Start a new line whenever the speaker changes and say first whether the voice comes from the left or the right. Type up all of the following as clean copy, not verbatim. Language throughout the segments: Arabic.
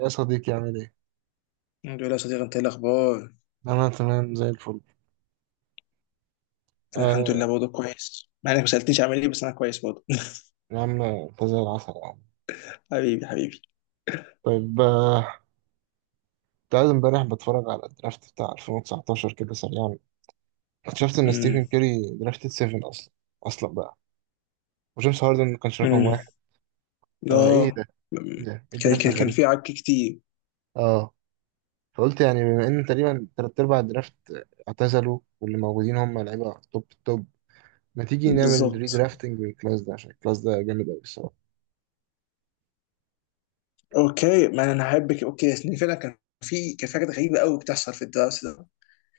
right: يا صديقي عامل ايه؟
left: الحمد لله يا صديقي، انت ايه الاخبار؟
right: أنا تمام زي الفل.
left: انا الحمد لله
right: آه.
left: برضه كويس، مع انك ما سالتنيش عامل ايه، بس انا كويس برضه.
right: يا عم أنت زي العسل يا عم.
left: حبيبي حبيبي.
right: طيب كنت قاعد امبارح بتفرج على الدرافت بتاع 2019 كده سريعا. اكتشفت إن
left: امم
right: ستيفن كيري درافتد 7 أصلا، أصلا بقى. وجيمس هاردن ما كانش رقم
left: امم
right: واحد. آه إيه
left: اه
right: ده؟ إيه ده؟
left: أمم.
right: إيه
left: كان
right: الدرافت
left: كان كان
right: الغريب
left: في
right: ده؟
left: عك كتير.
right: آه، فقلت يعني بما إن تقريبا تلات أرباع الدرافت اعتزلوا واللي موجودين هم لعيبة توب توب، ما تيجي نعمل
left: بالظبط.
right: ريدرافتنج للكلاس ده عشان الكلاس ده جامد أوي الصراحة.
left: اوكي، ما انا هحبك. اوكي يعني فعلا كان في حاجات غريبه قوي بتحصل في الدراسه ده.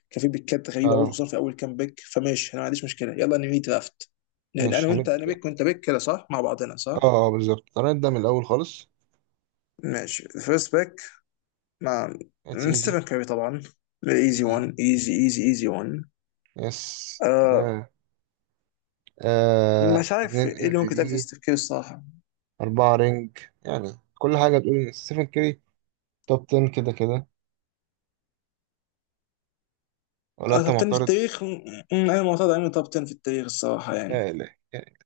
left: كان في بيكات غريبه برضه،
right: آه
left: خصوصا في اول كام بيك. فماشي، انا ما عنديش مشكله، يلا نمي درافت. لان
right: ماشي
left: انا وانت، انا
right: هنبدأ.
left: بيك وانت بيك كده، صح؟ مع بعضنا، صح.
right: بالظبط هنبدأ من الأول خالص.
left: ماشي، فيرست بيك مع
right: It's easy.
left: ستيفن كاري طبعا. ايزي
right: Easy.
left: 1، ايزي ايزي ايزي 1.
right: Yes.
left: آه.
right: آه. آه.
left: مش عارف
right: اتنين
left: ايه
right: ام
left: اللي
right: في
left: ممكن يتقال في
right: بي.
left: ستيف كير الصراحه.
right: أربعة رينج. يعني كل حاجة تقول إن ستيفن كيري توب 10 كده كده، ولا أنت
left: آه، توب 10 في
right: معترض؟
left: التاريخ. انا معترض على انه توب 10 في التاريخ الصراحه
right: يا
left: يعني.
right: إلهي يا إلهي.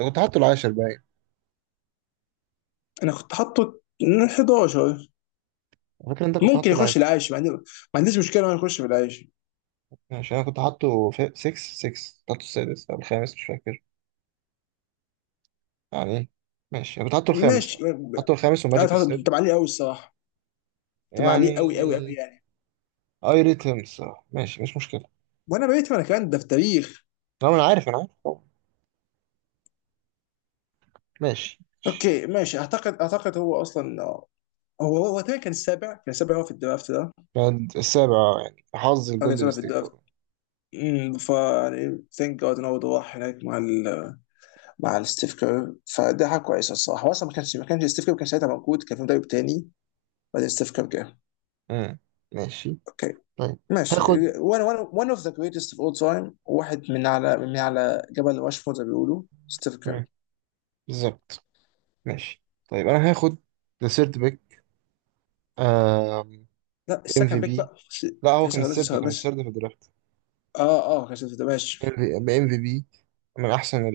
right: أنت كنت حاطه العاشر باين.
left: انا كنت حاطه 11.
right: فاكر أنت كنت
left: ممكن
right: حاطه
left: يخش
right: العاشر.
left: العاشر، ما عنديش مشكله انه يخش في العاشر.
right: ماشي أنا كنت حاطه 6، 6 حاطه السادس أو الخامس مش فاكر يعني. ماشي أنا كنت حاطه الخامس
left: ماشي.
right: أه، حاطه الخامس
left: انا
right: وماجيك
left: حاطه تبع
right: السادس
left: عليه قوي الصراحه، تبع عليه
right: يعني.
left: قوي يعني.
right: أي ريت هيم الصراحة، ماشي مش مشكلة.
left: وانا بقيت انا كمان ده في التاريخ.
right: لا ما أنا عارف، أنا عارف طبعا. ماشي.
left: اوكي ماشي. اعتقد هو اصلا هو تقريبا كان السابع في الدرافت ده هو،
right: بعد السابع آه، يعني حظ
left: كان
right: الجولدن
left: السابع في
right: ستيت
left: الدرافت.
right: طبعا.
left: فا يعني ثانك جاد ان هو راح هناك مع ال مع الستيف كير، فده حاجه كويسه الصراحه. هو اصلا ما كانش ستيف كير كان ساعتها موجود، كان في مدرب تاني، بعدين ستيف كير جه.
right: مم. ماشي.
left: اوكي
right: طيب
left: ماشي.
right: هاخد.
left: وانا one اوف ذا جريتست اوف اول تايم، واحد من على جبل راشمور زي ما بيقولوا، ستيف كير.
right: مم. بالظبط. ماشي. طيب انا هاخد ذا سيرد بيك.
left: لا،
right: ام في
left: السكند بيك
right: بي.
left: بقى.
right: لا هو كان
left: لسه
right: السيرد،
left: لسه
right: كان
left: لسه
right: السيرد في الدرافت.
left: اه اه، كانت ده ماشي.
right: ام في بي. من احسن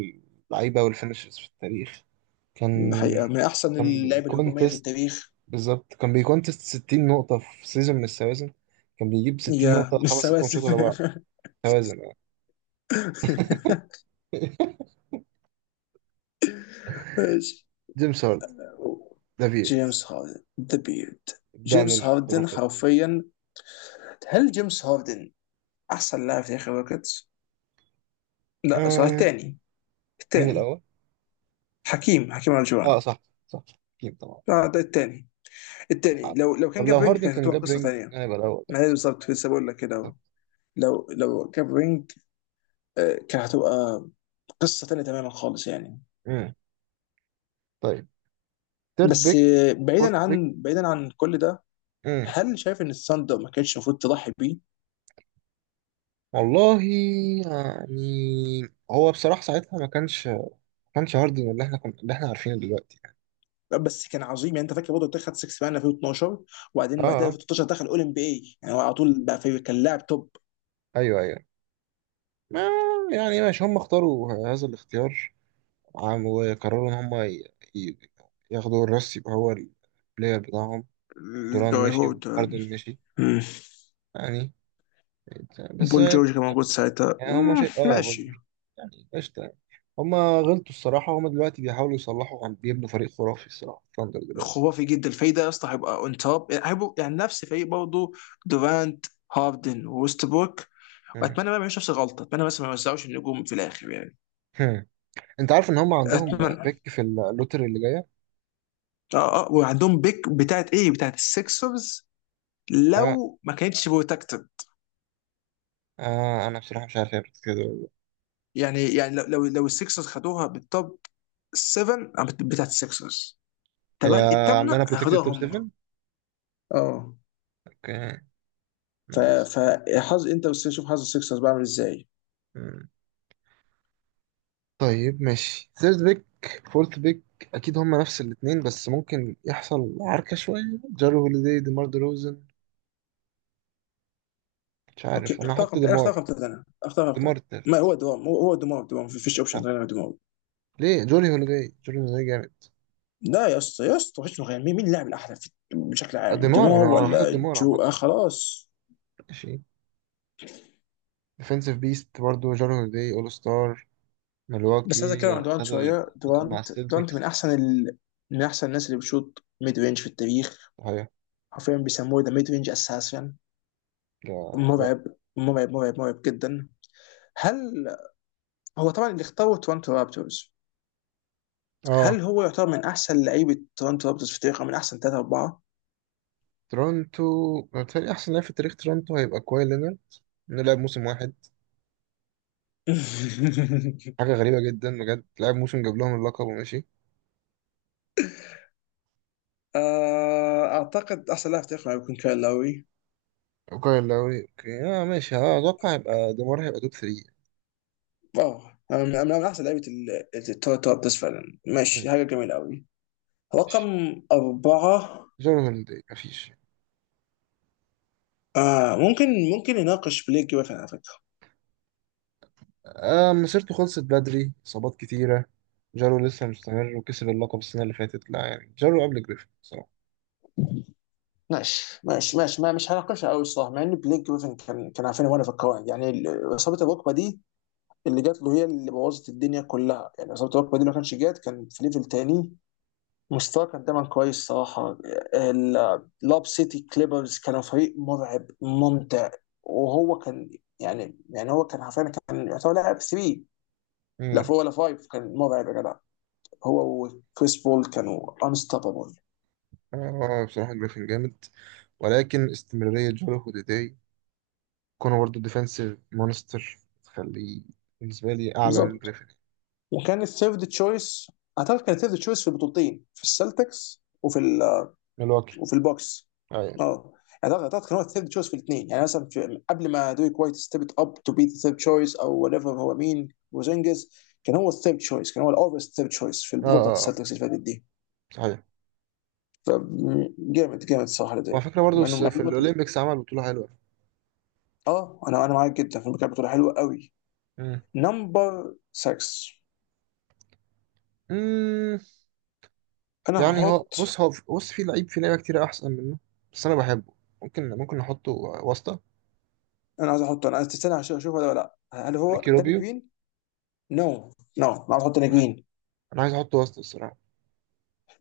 right: اللعيبه والفينشرز في التاريخ. كان
left: الحقيقه من احسن
right: كان
left: اللعيبه الهجوميه في
right: بيكونتست.
left: التاريخ.
right: بالظبط كان بيكونتست 60 نقطة في سيزون من السوازن. كان بيجيب 60
left: يا
right: نقطة
left: مش
right: خمس ست ماتشات
left: سواسف.
right: ورا بعض. توازن يعني.
left: ماشي.
right: جيمس هارد، دافيد
left: جيمس هاردن ذا بيرد.
right: دان
left: جيمس هاردن
right: الخرافي.
left: حرفيا، هل جيمس هاردن احسن لاعب في تاريخ الروكيتس؟ لا، صار
right: آه،
left: الثاني.
right: مين
left: الثاني.
right: الأول؟
left: حكيم، حكيم
right: اه
left: الجوان.
right: صح. صح. أكيد طبعا.
left: لا، ده الثاني. الثاني
right: آه،
left: لو لو كان
right: طب لو
left: جاب رينج
right: هاردن
left: كانت
right: كان
left: هتبقى
right: جاب
left: قصه
right: رينج
left: ثانيه.
right: كان هيبقى الأول.
left: ما هي بالظبط، لسه بقول لك كده اهو.
right: طب.
left: لو جاب رينج، كانت هتبقى قصه ثانيه تماما خالص يعني.
right: مم. طيب. تيرد
left: بس
right: بيك. فورث
left: بعيدا
right: بيك.
left: عن بعيدا عن كل ده،
right: مم.
left: هل شايف ان الثاندر ما كانش المفروض تضحي بيه؟
right: والله يعني هو بصراحة ساعتها ما كانش هاردن اللي احنا كنا، اللي احنا عارفينه دلوقتي يعني.
left: لا، بس كان عظيم يعني. انت فاكر برضه بتاع خد 6 مان 2012؟
right: اه
left: وبعدين بعدها
right: اه.
left: في 2013 دخل اول ام بي اي، يعني هو على طول بقى في، كان لاعب توب.
right: ايوه ايوه. ما يعني ماشي هم اختاروا هذا الاختيار. وقرروا ان هم ي- ياخدوا الراس يبقى هو البلاير بتاعهم. دوران
left: الجاي
right: مشي
left: هورد.
right: وهاردن مشي يعني. بس
left: بول جورج كان موجود ساعتها.
right: يعني هما شيء اه
left: ماشي.
right: فولفسبورج يعني. قشطة يعني. هما غلطوا الصراحة، هما دلوقتي بيحاولوا يصلحوا، عم بيبنوا فريق خرافي الصراحة ثاندر دلوقتي.
left: خرافي جدا الفايده يا اسطى، هيبقى اون توب، يعني هيبقوا يعني نفس فريق برضه: دورانت، هاردن ووستبروك.
right: مم.
left: واتمنى ما يعملوش نفس الغلطه، اتمنى بس ما يوزعوش النجوم في الاخر يعني.
right: هم. انت عارف ان هما عندهم
left: اتمنى.
right: بيك في اللوتري اللي جاية.
left: اه اه، وعندهم بيك بتاعت ايه، بتاعت السكسرز،
right: آه.
left: لو ما كانتش بروتكتد.
right: آه انا بصراحة مش عارف هي protected ولا لا.
left: لو السكسرز خدوها بالتوب 7، بتاعت السكسرز،
right: هي
left: تمام
right: عاملة لنا
left: الثامنه
right: بروتكتد
left: هياخدوها
right: توب
left: هم.
right: 7.
left: اه.
right: اوكي.
left: ف
right: نايس.
left: فحظ، انت بس شوف حظ السكسرز بعمل ازاي.
right: مم. طيب ماشي ثيرد بيك. فورث بيك. اكيد هما نفس الاتنين بس ممكن يحصل عركة شوية. جارو هوليدي، ديمار روزن. مش
left: اوكي،
right: عارف، انا
left: اختار
right: هحط
left: خمسة انا اختار
right: ديمار.
left: خمسة انا اختار
right: ديمار
left: خمسة. ما
right: التالت.
left: هو دوام، هو دوام، دوام ما فيش اوبشن
right: آه.
left: غير دوام.
right: ليه جولي هوليداي؟ جولي هوليداي جامد.
left: لا يا اسطى، وحشني غير، مين اللاعب الاحلى بشكل
right: آه،
left: عام،
right: ديمار انا
left: دوام
right: انا حاطط
left: ولا
right: ديمار
left: جو؟ آه
right: عامه.
left: خلاص.
right: ماشي. ديفنسيف بيست برضه جولي هوليداي اول ستار.
left: بس عايز اتكلم
right: ملواكي
left: عن دورانت
right: خد
left: شويه.
right: اللقب مع
left: دورانت،
right: السلتكس.
left: من احسن الناس اللي بتشوط ميد رينج في التاريخ.
right: صحيح.
left: حرفيا بيسموه ذا ميد رينج اساسا.
right: لا. لا.
left: مرعب. مرعب جدا. هل هو طبعا اللي اختاره تورنتو رابترز، هل
right: اه.
left: هو يعتبر من احسن لعيبه تورنتو رابترز في التاريخ، او من احسن ثلاثه اربعه؟
right: تورونتو. بالتالي احسن لاعب في تاريخ تورونتو هيبقى كواي لينارد، انه لعب موسم واحد. حاجه غريبه جدا بجد، لعب موسم جاب لهم اللقب وماشي.
left: آه، اعتقد احسن لاعب في التاريخ يكون كايل لاوي.
right: وكايل لاوري اوكي اه ماشي اه اتوقع هيبقى ديمار، هيبقى توب 3.
left: اه. أنا من احسن لعيبه التوب، بس فعلا ماشي، حاجه جميله قوي. رقم
right: ماشي.
left: أربعة.
right: جولي هوليداي مفيش.
left: آه ممكن، ممكن نناقش بليك جريفن على فكرة.
right: آه مسيرته خلصت بدري، إصابات كتيرة. جارو لسه مستمر وكسب اللقب السنة اللي فاتت، لا يعني جارو قبل جريفن بصراحة.
left: ماشي ما مش هناقشها قوي الصراحة، مع إن بليك جريفن كان، كان عارفين وانا في القواعد، يعني إصابة الركبة دي اللي جات له هي اللي بوظت الدنيا كلها، يعني إصابة الركبة دي لو ما كانش جات كان في ليفل تاني. مستواه كان دايما كويس صراحة. لاب سيتي كليبرز كانوا فريق مرعب ممتع، وهو كان، يعني هو كان حرفيا كان يعتبر لاعب 3 لا
right: مم.
left: 4 ولا 5، كان مرعب يا جدع. هو وكريس بول كانوا انستوبابل.
right: آه بصراحة جريفن جامد، ولكن استمرارية جارو هوديداي، كونه برضه ديفنسيف مونستر، تخليه بالنسبة لي أعلى من
left: بالظبط.
right: جريفن.
left: وكان الثيرد تشويس، اعتقد كان الثيرد تشويس في البطولتين، في السلتكس وفي،
right: ملواكي.
left: وفي البوكس.
right: أيوة.
left: اه. يعني اعتقد كان هو الثيرد تشويس في الاثنين، يعني مثلا في، قبل ما دويك وايت ستيبت اب تو بي ذا ثيرد تشويس او وات ايفر، هو مين، وزنجز، كان هو الثيرد تشويس، كان هو الاوفرز ثيرد تشويس في
right: آه
left: البطوله بتاعت
right: آه آه،
left: السلتكس اللي فاتت دي.
right: صحيح.
left: فجامد، جامد الصراحه لدي.
right: وعلى فكرة برضه
left: مع انه مع
right: في
left: إنه كان،
right: الأولمبيكس عمل بطولة حلوة.
left: اه. انا معاك جدا، في، كانت بطوله حلوه قوي.
right: مم.
left: نمبر 6.
right: مم.
left: انا
right: يعني هو
left: هحط،
right: بص هو بص في لعيب في لعيبة كتير أحسن منه، بس أنا بحبه. ممكن نحطه واسطة.
left: انا عايز احطه، انا عايز تستنى عشان اشوف ولا لا. هل هو
right: ريكي
left: داني
right: روبيو.
left: جرين؟ نو. نو، انا عايز احط داني جرين.
right: انا عايز احطه وسط الصراحه.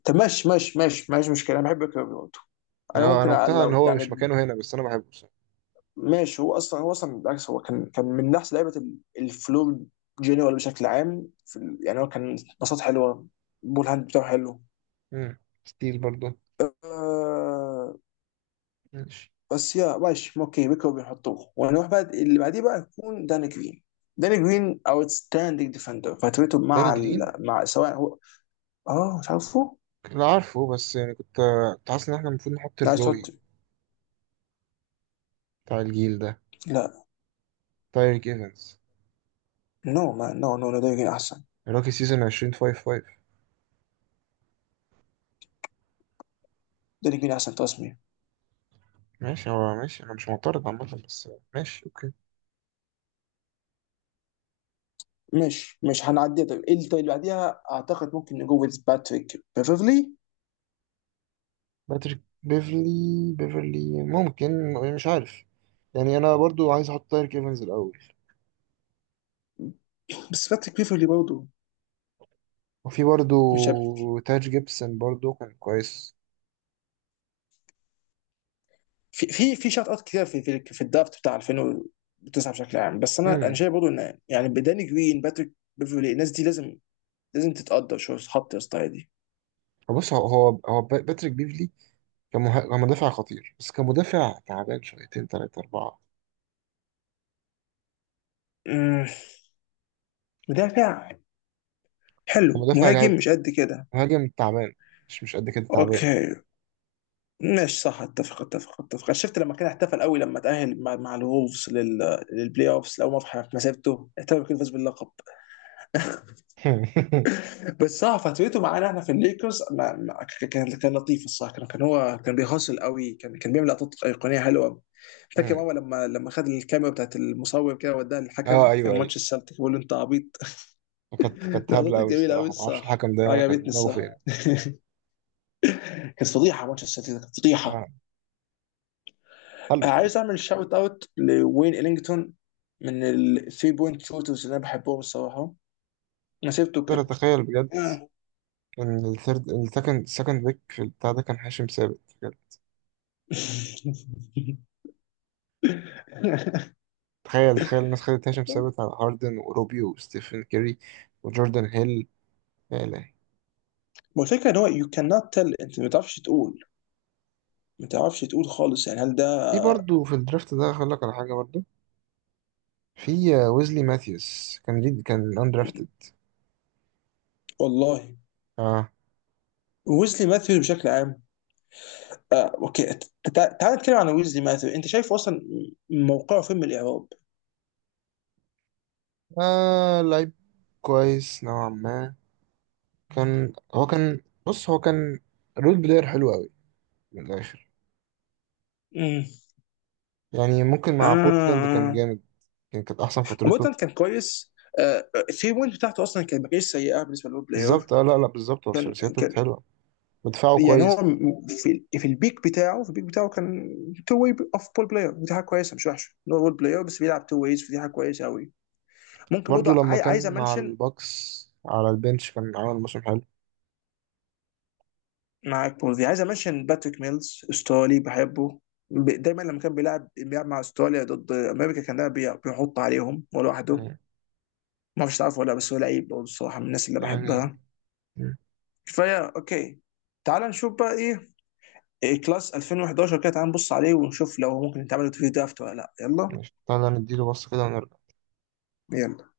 left: طب ماشي ماشي، مشكله انا بحب كيربي.
right: يعني
left: انا ممكن
right: انا مقتنع ان
left: لو
right: هو مش
left: يعني،
right: مكانه هنا بس انا بحبه الصراحه.
left: ماشي. هو اصلا بالعكس، هو كان، كان من احسن لعيبه الفلو جنرال بشكل عام في يعني هو كان، باصات حلوه، بول هاند بتاعه حلو.
right: امم، ستيل برضه.
left: آه.
right: ماشي.
left: بس يا ماشي اوكي، بيكو بيحطوه، ونروح بقى اللي بعديه بقى يكون داني جرين. داني جرين اوتستاندينج ديفندر، فترته
right: داني
left: مع
right: جرين.
left: مع سواء هو. اه مش عارفه.
right: لا عارفه بس يعني كنت حاسس ان احنا المفروض نحط
left: لا
right: الروي
left: تحط.
right: بتاع الجيل ده،
left: لا.
right: تايريك ايفنز،
left: نو ما نو نو نو، داني جرين احسن.
right: روكي سيزون 2055.
left: داني جرين احسن تصميم.
right: ماشي هو ماشي، انا مش معترض عامه بس ماشي اوكي.
left: مش، مش هنعديها. طيب ايه اللي، طيب اللي بعديها اعتقد ممكن نجوز باتريك بيفرلي.
right: باتريك بيفرلي. بيفرلي ممكن مش عارف. يعني انا برضو عايز احط تايريك ايفنز الاول.
left: بس باتريك بيفرلي برضه
right: وفي برضو
left: مش عارف.
right: تاج جيبسون برضو كان كويس.
left: في شوت اوت كتير في الدرافت بتاع 2009 بشكل عام، بس انا شايف برضه ان يعني بداني جرين، باتريك بيفرلي، الناس دي لازم، لازم تتقدر شويه، تتحط يا اسطى دي.
right: بص هو باتريك بيفلي كمدافع خطير بس كمدافع تعبان شويتين تلاتة أربعة.
left: أمم، مدافع حلو،
right: كمدافع
left: مهاجم
right: لعب،
left: مش قد كده.
right: مهاجم تعبان، مش قد كده تعبان.
left: اوكي ماشي، صح. اتفق. شفت لما كان احتفل قوي لما تاهل مع الولفز للبلاي اوفز لاول مره في مسيرته، احتفل كده فاز باللقب. بس صح، فترته معانا احنا في الليكرز، ما ما ك- كان كان لطيف الصراحه، كان كان، هو كان بيهاصل قوي، كان كان بيعمل لقطات ايقونيه حلوه. فاكر
right: مم.
left: ماما لما خد الكاميرا بتاعت المصور كده وداها
right: اه
left: للحكم،
right: ايوه
left: كان
right: ايوه.
left: ماتش السلتيك، بيقول له انت عبيط.
right: كانت كانت هبلة
left: لقطات
right: أوي
left: جميله قوي
right: الصراحة، معرفش
left: الصح،
right: الحكم ده
left: عجبتني
right: كان دماغه
left: الصح.
right: فين.
left: كانت فضيحه ماتش السلتيك ده، كانت
right: اه.
left: فضيحه.
right: حلو فوق.
left: عايز اعمل شاوت اوت لوين الينجتون، من الثري بوينت شوترز اللي انا بحبهم الصراحه، مسيرته
right: أقدر
left: كانت.
right: أتخيل بجد إن الثيرد السكند بيك في البتاع ده كان هاشم ثابت بجد. تخيل، تخيل الناس خدت هاشم ثابت على هاردن وروبيو وستيفن كيري وجوردن هيل. يا إلهي.
left: هو الفكرة ان هو you cannot tell، انت ما تعرفش تقول، ما تعرفش تقول خالص يعني، هل ده.
right: في برضه في الدرافت ده هقول لك على حاجة برضه. في ويزلي ماثيوس كان جد كان اندرافتد.
left: والله.
right: اه.
left: ويزلي ماثيوز بشكل عام، اوكي، تعال نتكلم عن ويزلي ماثيوز. انت شايف اصلا موقعه فين من الاعراب؟
right: آه لعيب كويس نوعا ما. كان هو كان بص هو كان رول بلاير حلو قوي، من الآخر
left: امم.
right: يعني. ممكن مع بورتلاند كان
left: آه.
right: جامد. كان كانت أحسن فترته.
left: عموما كان كويس. آه، الثري بوينت بتاعته اصلا كانت ما كانتش سيئه بالنسبه للو بلاير.
right: بالظبط. اه لا لا بالظبط، هو
left: كان
right: ثلاثياته كانت
left: كان
right: حلوة ودفاعه
left: يعني هو
right: كويس.
left: في في البيك بتاعه كان تو واي اوف بول بلاير، ودي حاجه كويسه، مش وحشه إن هو بول بلاير بس بيلعب تو ويز، فدي حاجه كويسه قوي. ممكن برضه
right: برضو لما
left: عايز
right: كان مع
left: امنشن،
right: الباكس على البنش كان عامل موسم حلو
left: معاك بوزي، عايز امنشن باتريك ميلز، استرالي بحبه. دايما لما كان بيلعب، بيلعب مع استراليا ضد امريكا، كان دايما بيحط عليهم لوحده. ما اعرفش تعرفه ولا لا، بس هو لعيب برضه الصراحه من الناس اللي
right: يعني.
left: بحبها.
right: مم.
left: فيا اوكي، تعال نشوف بقى ايه، إيه كلاس 2011 كده، تعال نبص عليه ونشوف لو ممكن يتعمل في درافت ولا لا. يلا
right: ماشي، تعالى نديله بص كده ونرجع.
left: يلا.